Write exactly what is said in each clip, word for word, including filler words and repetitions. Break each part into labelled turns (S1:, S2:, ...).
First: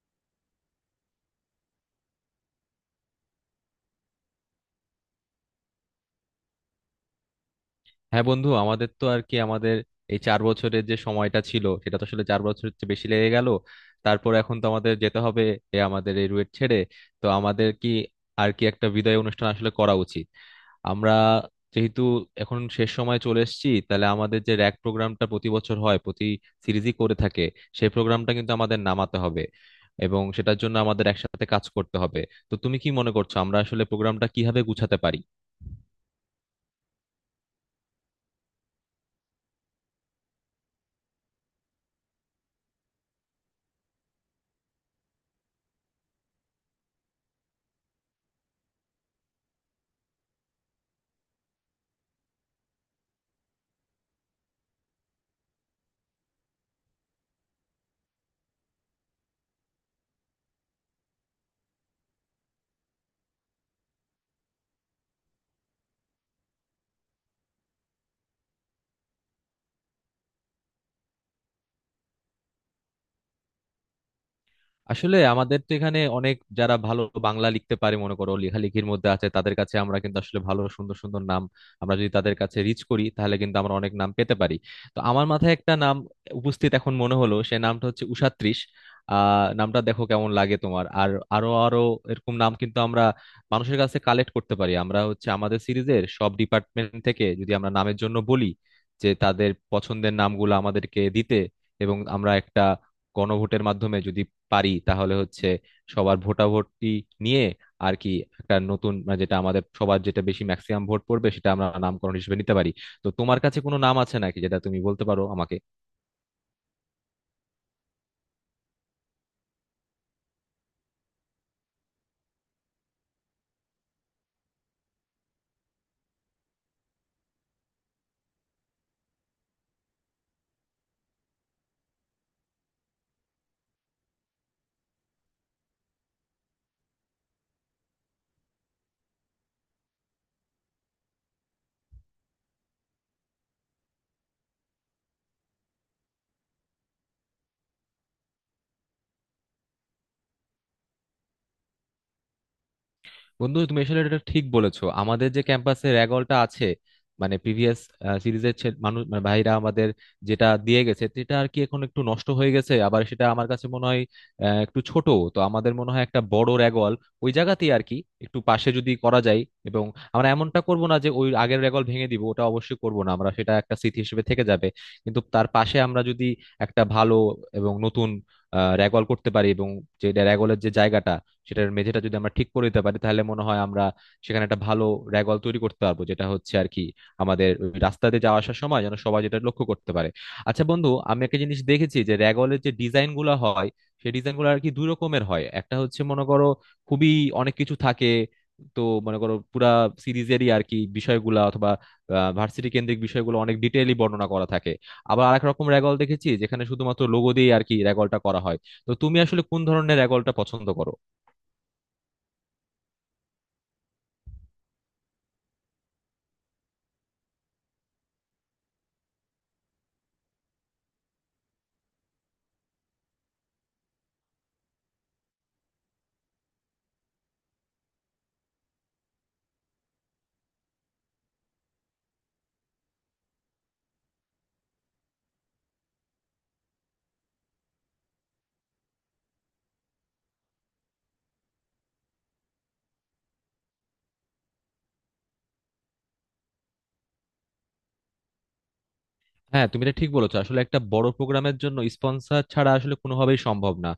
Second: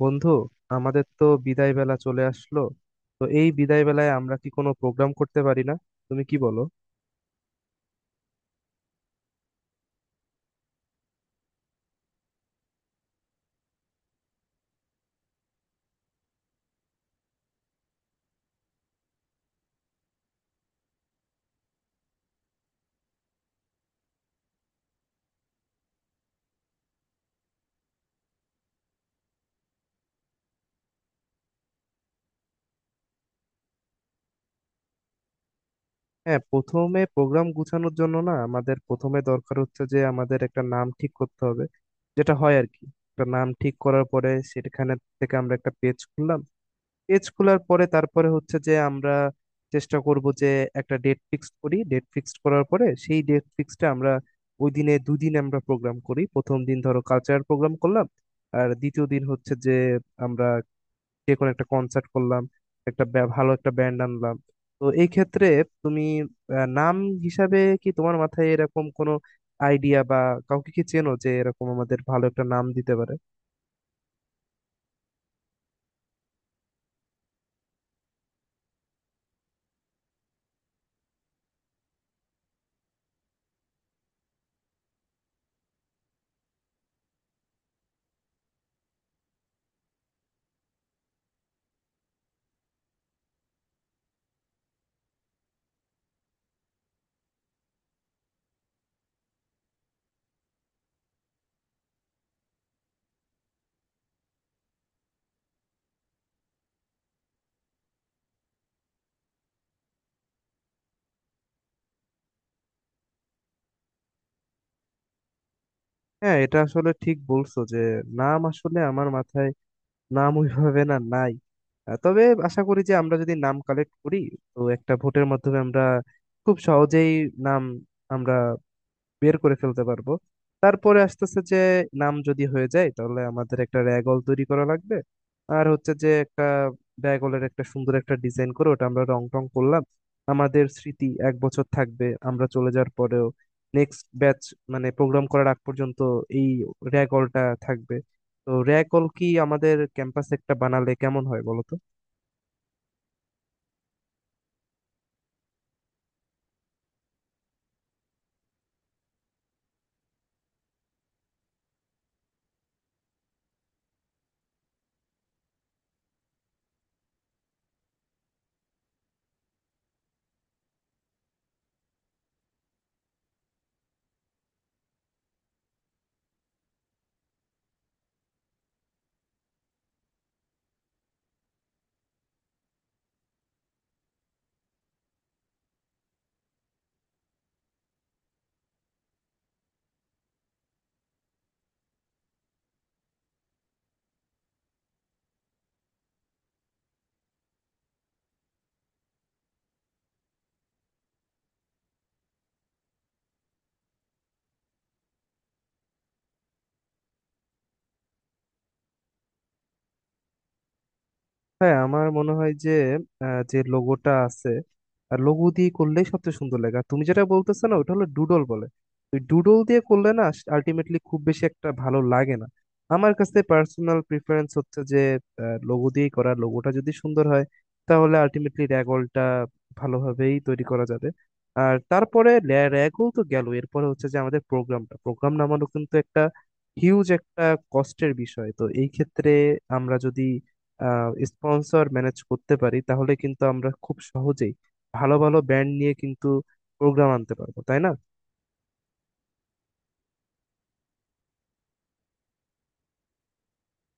S1: বন্ধু, আমাদের তো বিদায় বেলা চলে আসলো। তো এই বিদায় বেলায় আমরা কি কোনো প্রোগ্রাম করতে পারি না? তুমি কি বলো?
S2: হ্যাঁ বন্ধু, আমাদের তো আর কি আমাদের এই চার বছরের যে সময়টা ছিল, সেটা তো আসলে চার বছরের চেয়ে বেশি লেগে গেল। তারপর এখন তো আমাদের যেতে হবে, এ আমাদের এই রুয়েট ছেড়ে। তো আমাদের কি আর কি একটা বিদায় অনুষ্ঠান আসলে করা উচিত। আমরা যেহেতু এখন শেষ সময় চলে এসেছি, তাহলে আমাদের যে র্যাক প্রোগ্রামটা প্রতি বছর হয়, প্রতি সিরিজই করে থাকে, সেই প্রোগ্রামটা কিন্তু আমাদের নামাতে হবে, এবং সেটার জন্য আমাদের একসাথে কাজ করতে হবে। তো তুমি কি মনে করছো, আমরা আসলে প্রোগ্রামটা কিভাবে গুছাতে পারি?
S1: হ্যাঁ, প্রথমে প্রোগ্রাম গুছানোর জন্য না আমাদের প্রথমে দরকার হচ্ছে যে আমাদের একটা নাম ঠিক করতে হবে, যেটা হয় আর কি। একটা নাম ঠিক করার পরে সেখানে থেকে আমরা একটা পেজ খুললাম। পেজ খোলার পরে তারপরে হচ্ছে যে আমরা চেষ্টা করব যে একটা ডেট ফিক্সড করি। ডেট ফিক্সড করার পরে সেই ডেট ফিক্সডটা আমরা ওই দিনে, দুদিন আমরা প্রোগ্রাম করি। প্রথম দিন ধরো কালচারাল প্রোগ্রাম করলাম, আর দ্বিতীয় দিন হচ্ছে যে আমরা যে কোনো একটা কনসার্ট করলাম, একটা ব্যা- ভালো একটা ব্যান্ড আনলাম। তো এই ক্ষেত্রে তুমি আহ, নাম হিসাবে কি তোমার মাথায় এরকম কোনো আইডিয়া বা কাউকে কি চেনো যে এরকম আমাদের ভালো একটা নাম দিতে পারে?
S2: আসলে আমাদের তো এখানে অনেক যারা ভালো বাংলা লিখতে পারে, মনে করো লেখালেখির মধ্যে আছে, তাদের কাছে আমরা কিন্তু আসলে ভালো সুন্দর সুন্দর নাম, আমরা যদি তাদের কাছে রিচ করি, তাহলে কিন্তু আমরা অনেক নাম পেতে পারি। তো আমার মাথায় একটা নাম উপস্থিত এখন মনে হলো, সে নামটা হচ্ছে উষাত্রিশ। আহ নামটা দেখো কেমন লাগে তোমার। আর আরো আরো এরকম নাম কিন্তু আমরা মানুষের কাছে কালেক্ট করতে পারি। আমরা হচ্ছে আমাদের সিরিজের সব ডিপার্টমেন্ট থেকে যদি আমরা নামের জন্য বলি যে তাদের পছন্দের নামগুলো আমাদেরকে দিতে, এবং আমরা একটা গণভোটের মাধ্যমে যদি পারি, তাহলে হচ্ছে সবার ভোটাভুটি নিয়ে আর কি একটা নতুন, মানে যেটা আমাদের সবার, যেটা বেশি ম্যাক্সিমাম ভোট পড়বে, সেটা আমরা নামকরণ হিসেবে নিতে পারি। তো তোমার কাছে কোনো নাম আছে নাকি, যেটা তুমি বলতে পারো আমাকে?
S1: হ্যাঁ, এটা আসলে ঠিক বলছো যে নাম আসলে আমার মাথায় নাম ওইভাবে না নাই। আহ, তবে আশা করি যে আমরা যদি নাম কালেক্ট করি তো একটা ভোটের মাধ্যমে আমরা খুব সহজেই নাম আমরা বের করে ফেলতে পারবো। তারপরে আসতেছে যে নাম যদি হয়ে যায় তাহলে আমাদের একটা র্যাগল তৈরি করা লাগবে। আর হচ্ছে যে একটা র্যাগলের একটা সুন্দর একটা ডিজাইন করে ওটা আমরা রং টং করলাম, আমাদের স্মৃতি এক বছর থাকবে আমরা চলে যাওয়ার পরেও। নেক্সট ব্যাচ, মানে প্রোগ্রাম করার আগ পর্যন্ত এই র্যাগলটা থাকবে। তো র্যাগল কি আমাদের ক্যাম্পাসে একটা বানালে কেমন হয় বলো তো?
S2: বন্ধু, তুমি আসলে এটা ঠিক বলেছো, আমাদের যে ক্যাম্পাসে র্যাগলটা আছে, মানে প্রিভিয়াস সিরিজের মানুষ, মানে ভাইরা আমাদের যেটা দিয়ে গেছে, সেটা আর কি এখন একটু নষ্ট হয়ে গেছে, আবার সেটা আমার কাছে মনে হয় আহ, একটু ছোট। তো আমাদের মনে হয় একটা বড় র্যাগল ওই জায়গাতেই আর কি একটু পাশে যদি করা যায়, এবং আমরা এমনটা করব না যে ওই আগের র্যাগল ভেঙে দিব, ওটা অবশ্যই করব না আমরা, সেটা একটা স্মৃতি হিসেবে থেকে যাবে। কিন্তু তার পাশে আমরা যদি একটা ভালো এবং নতুন র্যাগল করতে পারি, এবং যে র্যাগলের যে জায়গাটা, সেটার মেঝেটা যদি আমরা ঠিক করে দিতে পারি, তাহলে মনে হয় আমরা সেখানে একটা ভালো র্যাগল তৈরি করতে পারবো, যেটা হচ্ছে আর কি আমাদের ওই রাস্তাতে যাওয়া আসার সময় যেন সবাই যেটা লক্ষ্য করতে পারে। আচ্ছা বন্ধু, আমি একটা জিনিস দেখেছি যে র্যাগলের যে ডিজাইন গুলা হয়, সেই ডিজাইন গুলো আর কি দুই রকমের হয়। একটা হচ্ছে মনে করো খুবই অনেক কিছু থাকে, তো মনে করো পুরা সিরিজেরই আর কি বিষয়গুলা অথবা ভার্সিটি কেন্দ্রিক বিষয়গুলো অনেক ডিটেইলি বর্ণনা করা থাকে। আবার আরেক রকম র্যাগল দেখেছি যেখানে শুধুমাত্র লোগো দিয়ে আর কি র্যাগলটা করা হয়। তো তুমি আসলে কোন ধরনের র্যাগলটা পছন্দ করো?
S1: হ্যাঁ, আমার মনে হয় যে আহ, যে লোগোটা আছে, লোগো দিয়ে করলেই সবচেয়ে সুন্দর লাগে। আর তুমি যেটা বলতেছো না, ওটা হলো ডুডল বলে। ওই ডুডল দিয়ে করলে না আলটিমেটলি খুব বেশি একটা ভালো লাগে না। আমার কাছে পার্সোনাল প্রিফারেন্স হচ্ছে যে লোগো দিয়েই করা, লোগোটা যদি সুন্দর হয় তাহলে আলটিমেটলি র্যাগলটা ভালোভাবেই তৈরি করা যাবে। আর তারপরে র্যাগল তো গেল, এরপরে হচ্ছে যে আমাদের প্রোগ্রামটা, প্রোগ্রাম নামানো কিন্তু একটা হিউজ একটা কষ্টের বিষয়। তো এই ক্ষেত্রে আমরা যদি স্পন্সর ম্যানেজ করতে পারি তাহলে কিন্তু আমরা খুব সহজেই ভালো ভালো ব্যান্ড নিয়ে কিন্তু প্রোগ্রাম আনতে পারবো, তাই না?
S2: হ্যাঁ তুমি এটা ঠিক বলেছো, আসলে একটা বড় প্রোগ্রামের জন্য স্পন্সর ছাড়া আসলে কোনোভাবেই সম্ভব না।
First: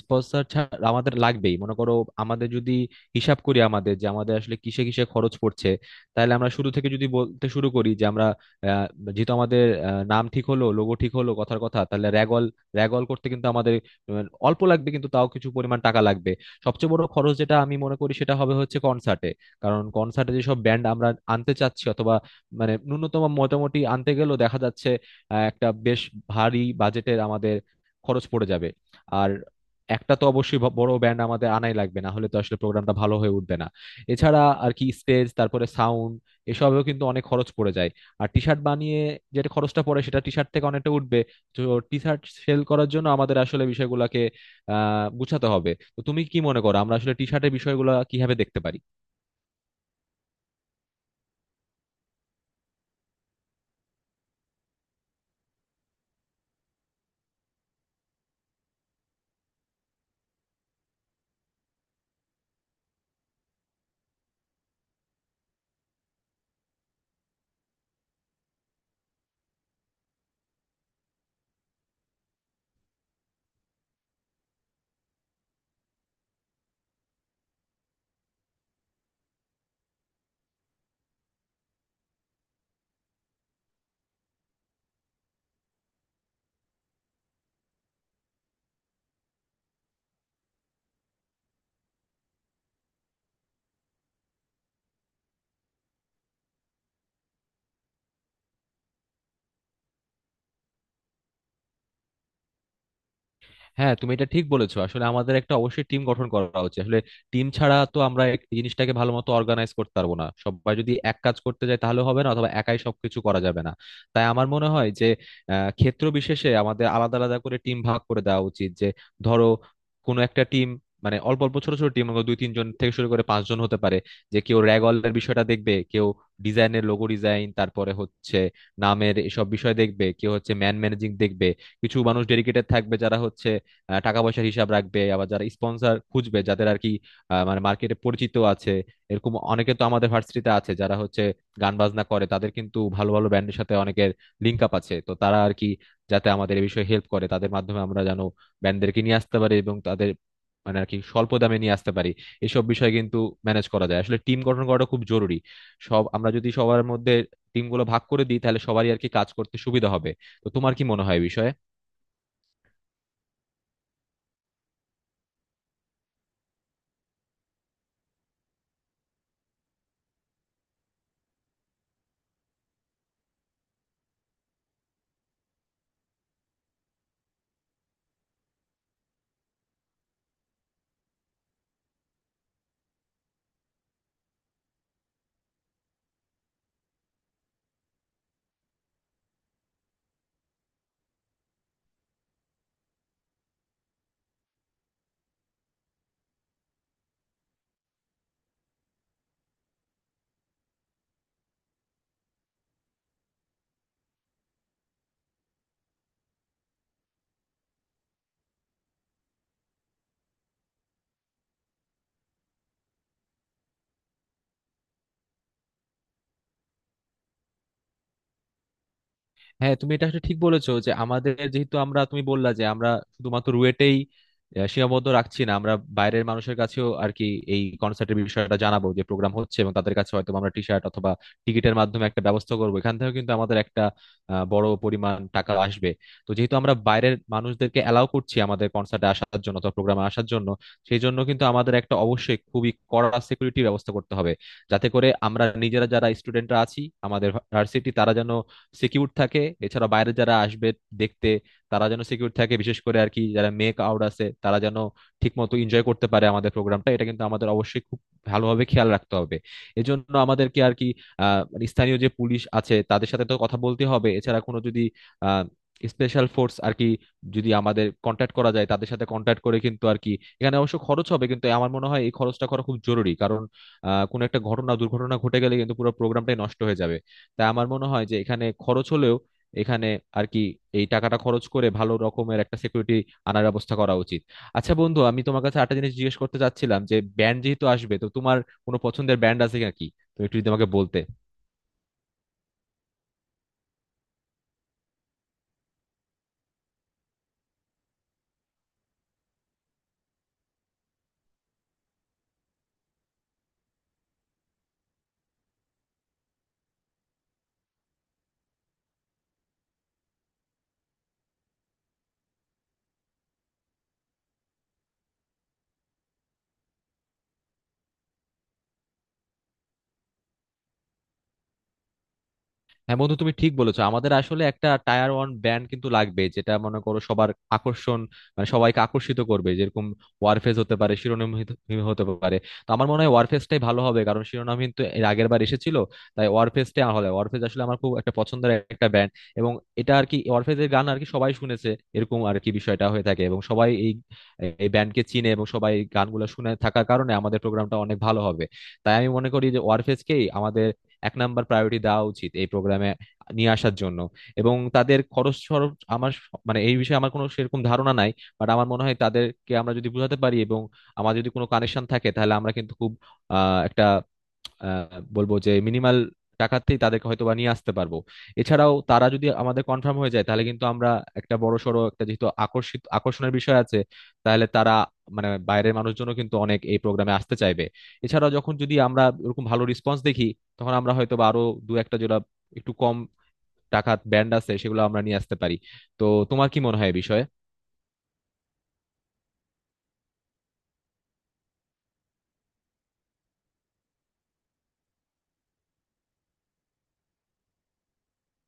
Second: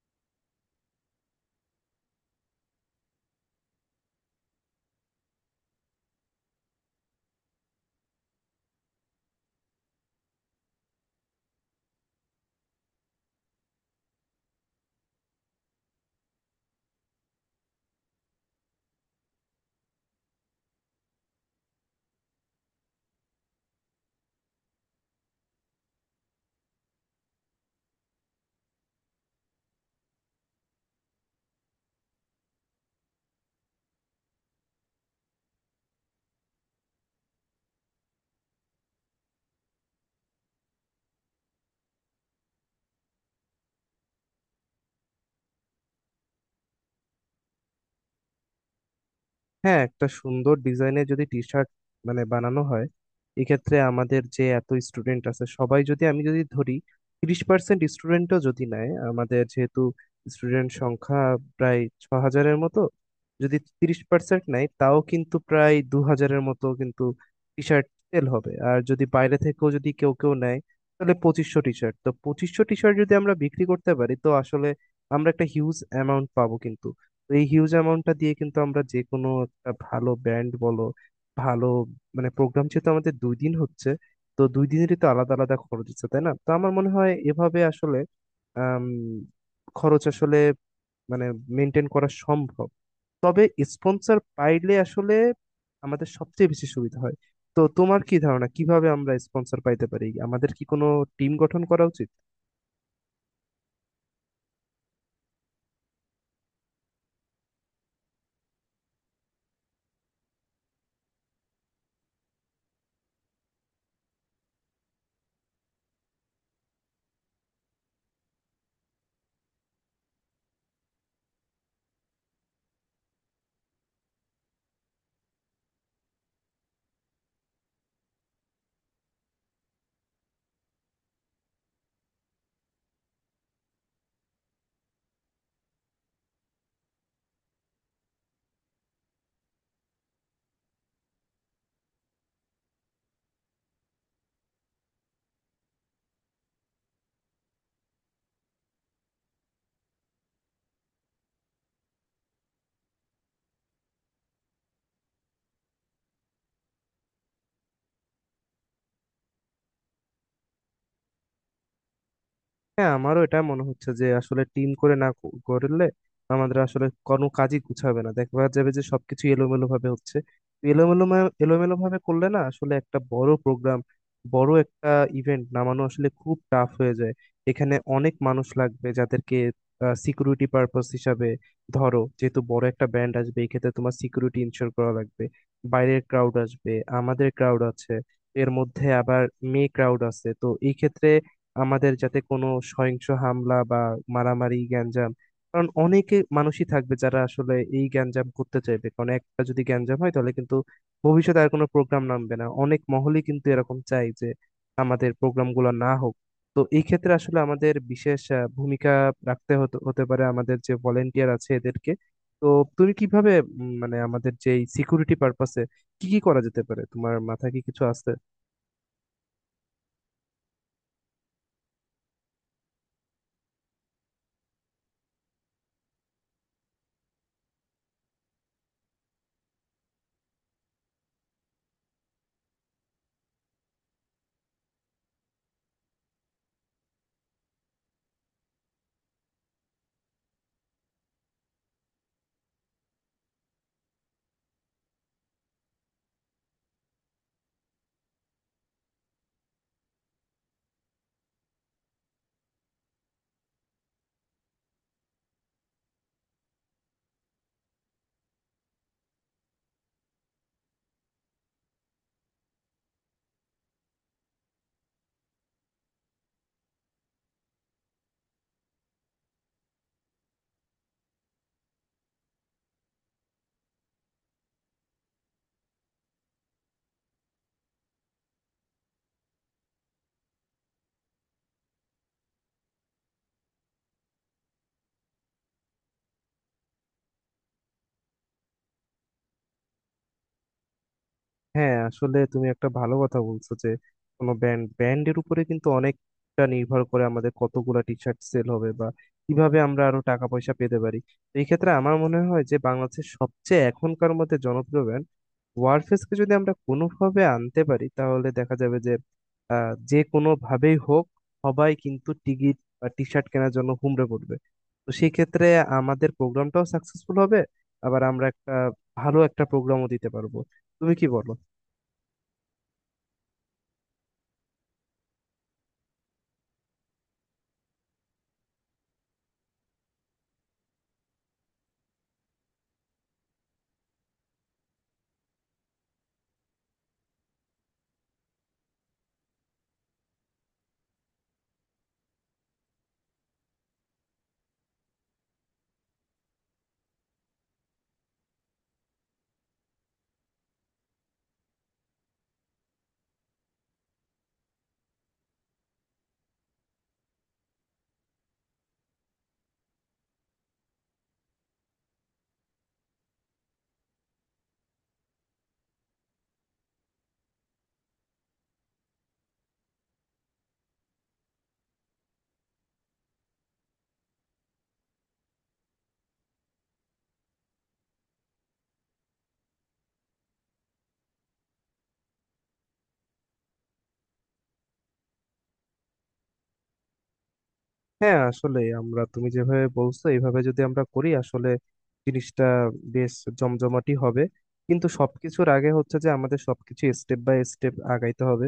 S2: স্পন্সর ছাড়া আমাদের লাগবেই মনে করো। আমাদের যদি হিসাব করি আমাদের যে, আমাদের আসলে কিসে কিসে খরচ পড়ছে, তাহলে আমরা শুরু থেকে যদি বলতে শুরু করি যে আমরা, আহ, যেহেতু আমাদের আহ, নাম ঠিক হলো, লোগো ঠিক হলো কথার কথা, তাহলে র্যাগল, র্যাগল করতে কিন্তু আমাদের আহ, অল্প লাগবে, কিন্তু তাও কিছু পরিমাণ টাকা লাগবে। সবচেয়ে বড় খরচ যেটা আমি মনে করি, সেটা হবে হচ্ছে কনসার্টে। কারণ কনসার্টে যেসব ব্যান্ড আমরা আনতে চাচ্ছি, অথবা মানে ন্যূনতম মোটামুটি আনতে গেলেও দেখা যাচ্ছে আহ, একটা বেশ ভারী বাজেটের আমাদের খরচ পড়ে যাবে। আর একটা তো অবশ্যই ব- বড় ব্যান্ড আমাদের আনাই লাগবে, না হলে তো আসলে প্রোগ্রামটা ভালো হয়ে উঠবে না। এছাড়া আর কি স্টেজ, তারপরে সাউন্ড, এসবেও কিন্তু অনেক খরচ পড়ে যায়। আর টি শার্ট বানিয়ে যেটা খরচটা পড়ে, সেটা টি শার্ট থেকে অনেকটা উঠবে। তো টি শার্ট সেল করার জন্য আমাদের আসলে বিষয়গুলোকে আহ গুছাতে হবে। তো তুমি কি মনে করো, আমরা আসলে টি শার্টের বিষয়গুলো কিভাবে দেখতে পারি?
S1: হ্যাঁ, একটা সুন্দর ডিজাইনের যদি টি শার্ট মানে বানানো হয়, এক্ষেত্রে আমাদের যে এত স্টুডেন্ট আছে সবাই যদি, আমি যদি ধরি তিরিশ পার্সেন্ট স্টুডেন্টও যদি নেয়, আমাদের যেহেতু স্টুডেন্ট সংখ্যা প্রায় ছ হাজারের মতো, যদি তিরিশ পার্সেন্ট নেয় তাও কিন্তু প্রায় দু হাজারের মতো কিন্তু টি শার্ট সেল হবে। আর যদি বাইরে থেকেও যদি কেউ কেউ নেয় তাহলে পঁচিশশো টি শার্ট, তো পঁচিশশো টি শার্ট যদি আমরা বিক্রি করতে পারি তো আসলে আমরা একটা হিউজ অ্যামাউন্ট পাবো কিন্তু। তো এই হিউজ অ্যামাউন্টটা দিয়ে কিন্তু আমরা যে কোনো একটা ভালো ব্যান্ড বলো, ভালো মানে প্রোগ্রাম যেহেতু আমাদের দুই দিন হচ্ছে, তো দুই দিনেরই তো আলাদা আলাদা খরচ হচ্ছে, তাই না? তো আমার মনে হয় এভাবে আসলে আম, খরচ আসলে মানে মেনটেন করা সম্ভব। তবে স্পন্সর পাইলে আসলে আমাদের সবচেয়ে বেশি সুবিধা হয়। তো তোমার কি ধারণা, কিভাবে আমরা স্পন্সর পাইতে পারি? আমাদের কি কোনো টিম গঠন করা উচিত?
S2: হ্যাঁ তুমি এটা ঠিক বলেছো, আসলে আমাদের একটা অবশ্যই টিম গঠন করা উচিত। আসলে টিম ছাড়া তো আমরা এক- এই জিনিসটাকে ভালো মতো অর্গানাইজ করতে পারবো না। সবাই যদি এক কাজ করতে যায় তাহলে হবে না, অথবা একাই সবকিছু করা যাবে না। তাই আমার মনে হয় যে আহ, ক্ষেত্র বিশেষে আমাদের আলাদা আলাদা করে টিম ভাগ করে দেওয়া উচিত। যে ধরো কোনো একটা টিম, মানে অল্প অল্প ছোট ছোট টিম, দুই তিনজন থেকে শুরু করে পাঁচজন হতে পারে। যে কেউ র্যাগলের বিষয়টা দেখবে, কেউ ডিজাইনের, লোগো ডিজাইন, তারপরে হচ্ছে নামের এসব বিষয় দেখবে, কেউ হচ্ছে ম্যান ম্যানেজিং দেখবে। কিছু মানুষ ডেডিকেটেড থাকবে যারা হচ্ছে আহ, টাকা পয়সার হিসাব রাখবে, আবার যারা স্পন্সর খুঁজবে, যাদের আর কি আহ, মানে মার্কেটে পরিচিত আছে। এরকম অনেকে তো আমাদের ভার্সিটিতে আছে যারা হচ্ছে গান বাজনা করে, তাদের কিন্তু ভালো ভালো ব্যান্ডের সাথে অনেকের লিঙ্ক আপ আছে। তো তারা আর কি, যাতে আমাদের এই বিষয়ে হেল্প করে, তাদের মাধ্যমে আমরা যেন ব্যান্ডদেরকে নিয়ে আসতে পারি এবং তাদের মানে আর কি স্বল্প দামে নিয়ে আসতে পারি। এসব বিষয় কিন্তু ম্যানেজ করা যায়। আসলে টিম গঠন করাটা খুব জরুরি। সব আমরা যদি সবার মধ্যে টিমগুলো ভাগ করে দিই, তাহলে সবারই আর কি কাজ করতে সুবিধা হবে। তো তোমার কি মনে হয় এই বিষয়ে?
S1: হ্যাঁ, আমারও এটা মনে হচ্ছে যে আসলে টিম করে না ক- করলে আমাদের আসলে কোনো কাজই গুছাবে না, দেখা যাবে যে সবকিছু এলোমেলো ভাবে হচ্ছে। এলোমেলো মা- এলোমেলো ভাবে করলে না আসলে একটা বড় প্রোগ্রাম, বড় একটা ইভেন্ট নামানো আসলে খুব টাফ হয়ে যায়। এখানে অনেক মানুষ লাগবে, যাদেরকে সিকিউরিটি পারপাস হিসাবে, ধরো যেহেতু বড় একটা ব্যান্ড আসবে এই ক্ষেত্রে তোমার সিকিউরিটি ইনশিওর করা লাগবে। বাইরের ক্রাউড আসবে, আমাদের ক্রাউড আছে, এর মধ্যে আবার মেয়ে ক্রাউড আছে। তো এই ক্ষেত্রে আমাদের যাতে কোনো সহিংস হামলা বা মারামারি, গ্যাঞ্জাম, কারণ অনেকে মানুষই থাকবে যারা আসলে এই গ্যাঞ্জাম করতে চাইবে। কারণ একটা যদি গ্যাঞ্জাম হয় তাহলে কিন্তু ভবিষ্যতে আর কোনো প্রোগ্রাম নামবে না। অনেক মহলই কিন্তু এরকম চাই যে আমাদের প্রোগ্রামগুলো না হোক। তো এই ক্ষেত্রে আসলে আমাদের বিশেষ আহ, ভূমিকা রাখতে হতে হতে পারে, আমাদের যে ভলেন্টিয়ার আছে এদেরকে। তো তুমি কিভাবে উম, মানে আমাদের যে সিকিউরিটি পারপাসে কি কি করা যেতে পারে, তোমার মাথায় কি কিছু আসছে?
S2: হ্যাঁ তুমি এটা আসলে ঠিক বলেছো যে, আমাদের যেহেতু আমরা, তুমি বললা যে আমরা শুধুমাত্র রুয়েটেই আহ, সীমাবদ্ধ রাখছি না, আমরা বাইরের মানুষের কাছেও আর কি এই কনসার্টের বিষয়টা জানাবো যে প্রোগ্রাম হচ্ছে, এবং তাদের কাছে হয়তো আমরা টি শার্ট অথবা টিকিটের মাধ্যমে একটা ব্যবস্থা করবো, এখান থেকেও কিন্তু আমাদের একটা আহ, বড় পরিমাণ টাকা আসবে। তো যেহেতু আমরা বাইরের মানুষদেরকে অ্যালাউ করছি আমাদের কনসার্টে আসার জন্য অথবা প্রোগ্রামে আসার জন্য, সেই জন্য কিন্তু আমাদের একটা অবশ্যই খুবই কড়া সিকিউরিটি ব্যবস্থা করতে হবে, যাতে করে আমরা নিজেরা যারা স্টুডেন্টরা আছি, আমাদের ভার্সিটি, তারা যেন সিকিউর থাকে। এছাড়া বাইরে যারা আসবে দেখতে, তারা যেন সিকিউর থাকে, বিশেষ করে আর কি যারা মেক আউট আছে, তারা যেন ঠিক মতো এনজয় করতে পারে আমাদের প্রোগ্রামটা। এটা কিন্তু আমাদের অবশ্যই খুব ভালোভাবে খেয়াল রাখতে হবে। এজন্য আমাদেরকে আর কি আহ মানে স্থানীয় যে পুলিশ আছে, তাদের সাথে তো কথা বলতে হবে। এছাড়া কোনো যদি আহ স্পেশাল ফোর্স আর কি যদি আমাদের কন্ট্যাক্ট করা যায়, তাদের সাথে কন্ট্যাক্ট করে কিন্তু আর কি, এখানে অবশ্য খরচ হবে, কিন্তু আমার মনে হয় এই খরচটা করা খুব জরুরি। কারণ আহ কোনো একটা ঘটনা দুর্ঘটনা ঘটে গেলে কিন্তু পুরো প্রোগ্রামটাই নষ্ট হয়ে যাবে। তাই আমার মনে হয় যে এখানে খরচ হলেও, এখানে আর কি এই টাকাটা খরচ করে ভালো রকমের একটা সিকিউরিটি আনার ব্যবস্থা করা উচিত। আচ্ছা বন্ধু, আমি তোমার কাছে একটা জিনিস জিজ্ঞেস করতে চাচ্ছিলাম, যে ব্যান্ড যেহেতু আসবে, তো তোমার কোনো পছন্দের ব্যান্ড আছে নাকি? তুমি একটু যদি আমাকে বলতে।
S1: হ্যাঁ, আসলে তুমি একটা ভালো কথা বলছো যে কোনো ব্র্যান্ড, ব্র্যান্ডের উপরে কিন্তু অনেকটা নির্ভর করে আমাদের কতগুলা টি শার্ট সেল হবে বা কিভাবে আমরা আরো টাকা পয়সা পেতে পারি। তো এই ক্ষেত্রে আমার মনে হয় যে বাংলাদেশের সবচেয়ে এখনকার মধ্যে জনপ্রিয় ব্র্যান্ড ওয়ারফেসকে যদি আমরা কোনোভাবে আনতে পারি তাহলে দেখা যাবে যে আহ যে কোনো ভাবেই হোক সবাই কিন্তু টিকিট বা টি শার্ট কেনার জন্য হুমড়ে পড়বে। তো সেই ক্ষেত্রে আমাদের প্রোগ্রামটাও সাকসেসফুল হবে, আবার আমরা একটা ভালো একটা প্রোগ্রামও দিতে পারবো। তুমি কি বলো?
S2: হ্যাঁ বন্ধু, তুমি ঠিক বলেছো, আমাদের আসলে একটা টায়ার ওয়ান ব্যান্ড কিন্তু লাগবে, যেটা মনে করো সবার আকর্ষণ, মানে সবাইকে আকর্ষিত করবে। যেরকম ওয়ারফেজ হতে পারে, শিরোনামহীন হতে পারে। তো আমার মনে হয় ওয়ারফেজটাই ভালো হবে, কারণ শিরোনামহীন তো এর আগের বার এসেছিল। তাই ওয়ারফেজটাই আমার ভালো হয়। ওয়ারফেজ আসলে আমার খুব একটা পছন্দের একটা ব্যান্ড, এবং এটা আর কি ওয়ারফেজের গান আর কি সবাই শুনেছে, এরকম আর কি বিষয়টা হয়ে থাকে, এবং সবাই এই এই ব্যান্ডকে চিনে, এবং সবাই এই গানগুলো শুনে থাকার কারণে আমাদের প্রোগ্রামটা অনেক ভালো হবে। তাই আমি মনে করি যে ওয়ারফেজকেই আমাদের এক নাম্বার প্রায়োরিটি দেওয়া উচিত এই প্রোগ্রামে নিয়ে আসার জন্য। এবং তাদের খরচ খরচ আমার স- মানে এই বিষয়ে আমার কোনো সেরকম ধারণা নাই। বাট আমার মনে হয় তাদেরকে আমরা যদি বোঝাতে পারি, এবং আমার যদি কোনো কানেকশন থাকে, তাহলে আমরা কিন্তু খুব আহ, একটা আহ, বলবো যে মিনিমাল টাকাতেই তাদেরকে হয়তো বা নিয়ে আসতে পারবো। এছাড়াও তারা যদি আমাদের কনফার্ম হয়ে যায়, তাহলে কিন্তু আমরা একটা বড় সড়ো একটা, যেহেতু আকর্ষিত আকর্ষণের বিষয় আছে, তাহলে তারা, মানে বাইরের মানুষজনও কিন্তু অনেক এই প্রোগ্রামে আসতে চাইবে। এছাড়াও যখন যদি আমরা এরকম ভালো রেসপন্স দেখি, তখন আমরা হয়তো বা আরো দু একটা যেটা একটু কম টাকা ব্যান্ড আছে সেগুলো আমরা নিয়ে আসতে পারি। তো তোমার কি মনে হয় এই বিষয়ে?
S1: হ্যাঁ, আসলে আমরা, তুমি যেভাবে বলছো এইভাবে যদি আমরা করি আসলে জিনিসটা বেশ জমজমাটি হবে। কিন্তু সবকিছুর আগে হচ্ছে যে আমাদের সবকিছু স্টেপ বাই স্টেপ আগাইতে হবে।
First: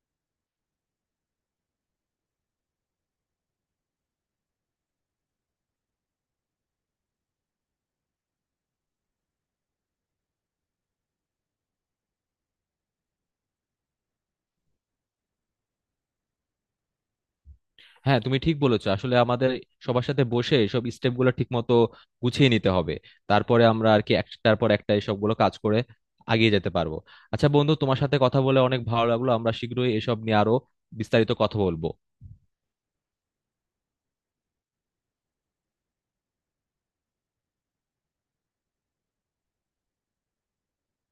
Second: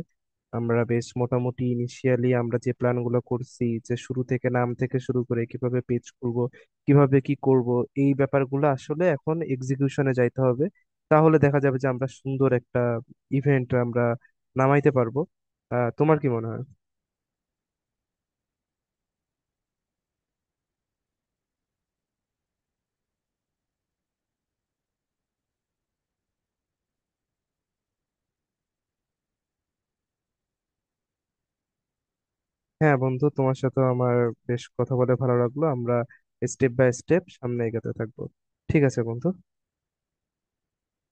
S1: আমরা বেশ মোটামুটি ইনিশিয়ালি আমরা যে প্ল্যানগুলো করছি, যে শুরু থেকে নাম থেকে শুরু করে কিভাবে পেজ করব, কিভাবে কি করব, এই ব্যাপারগুলো আসলে এখন এক্সিকিউশনে যাইতে হবে। তাহলে দেখা যাবে যে আমরা সুন্দর একটা ইভেন্ট আমরা নামাইতে পারবো। আহ তোমার কি মনে হয়?
S2: হ্যাঁ তুমি ঠিক বলেছো, আসলে আমাদের সবার সাথে বসে সব স্টেপ গুলো ঠিক মতো গুছিয়ে নিতে হবে। তারপরে আমরা আর কি একটার পর একটা এসব গুলো কাজ করে এগিয়ে যেতে পারবো। আচ্ছা বন্ধু, তোমার সাথে কথা বলে অনেক ভালো লাগলো, আমরা শীঘ্রই এসব নিয়ে আরো বিস্তারিত কথা বলবো।
S1: হ্যাঁ বন্ধু, তোমার সাথে আমার বেশ কথা বলে ভালো লাগলো। আমরা স্টেপ বাই স্টেপ সামনে এগোতে থাকবো। ঠিক আছে বন্ধু।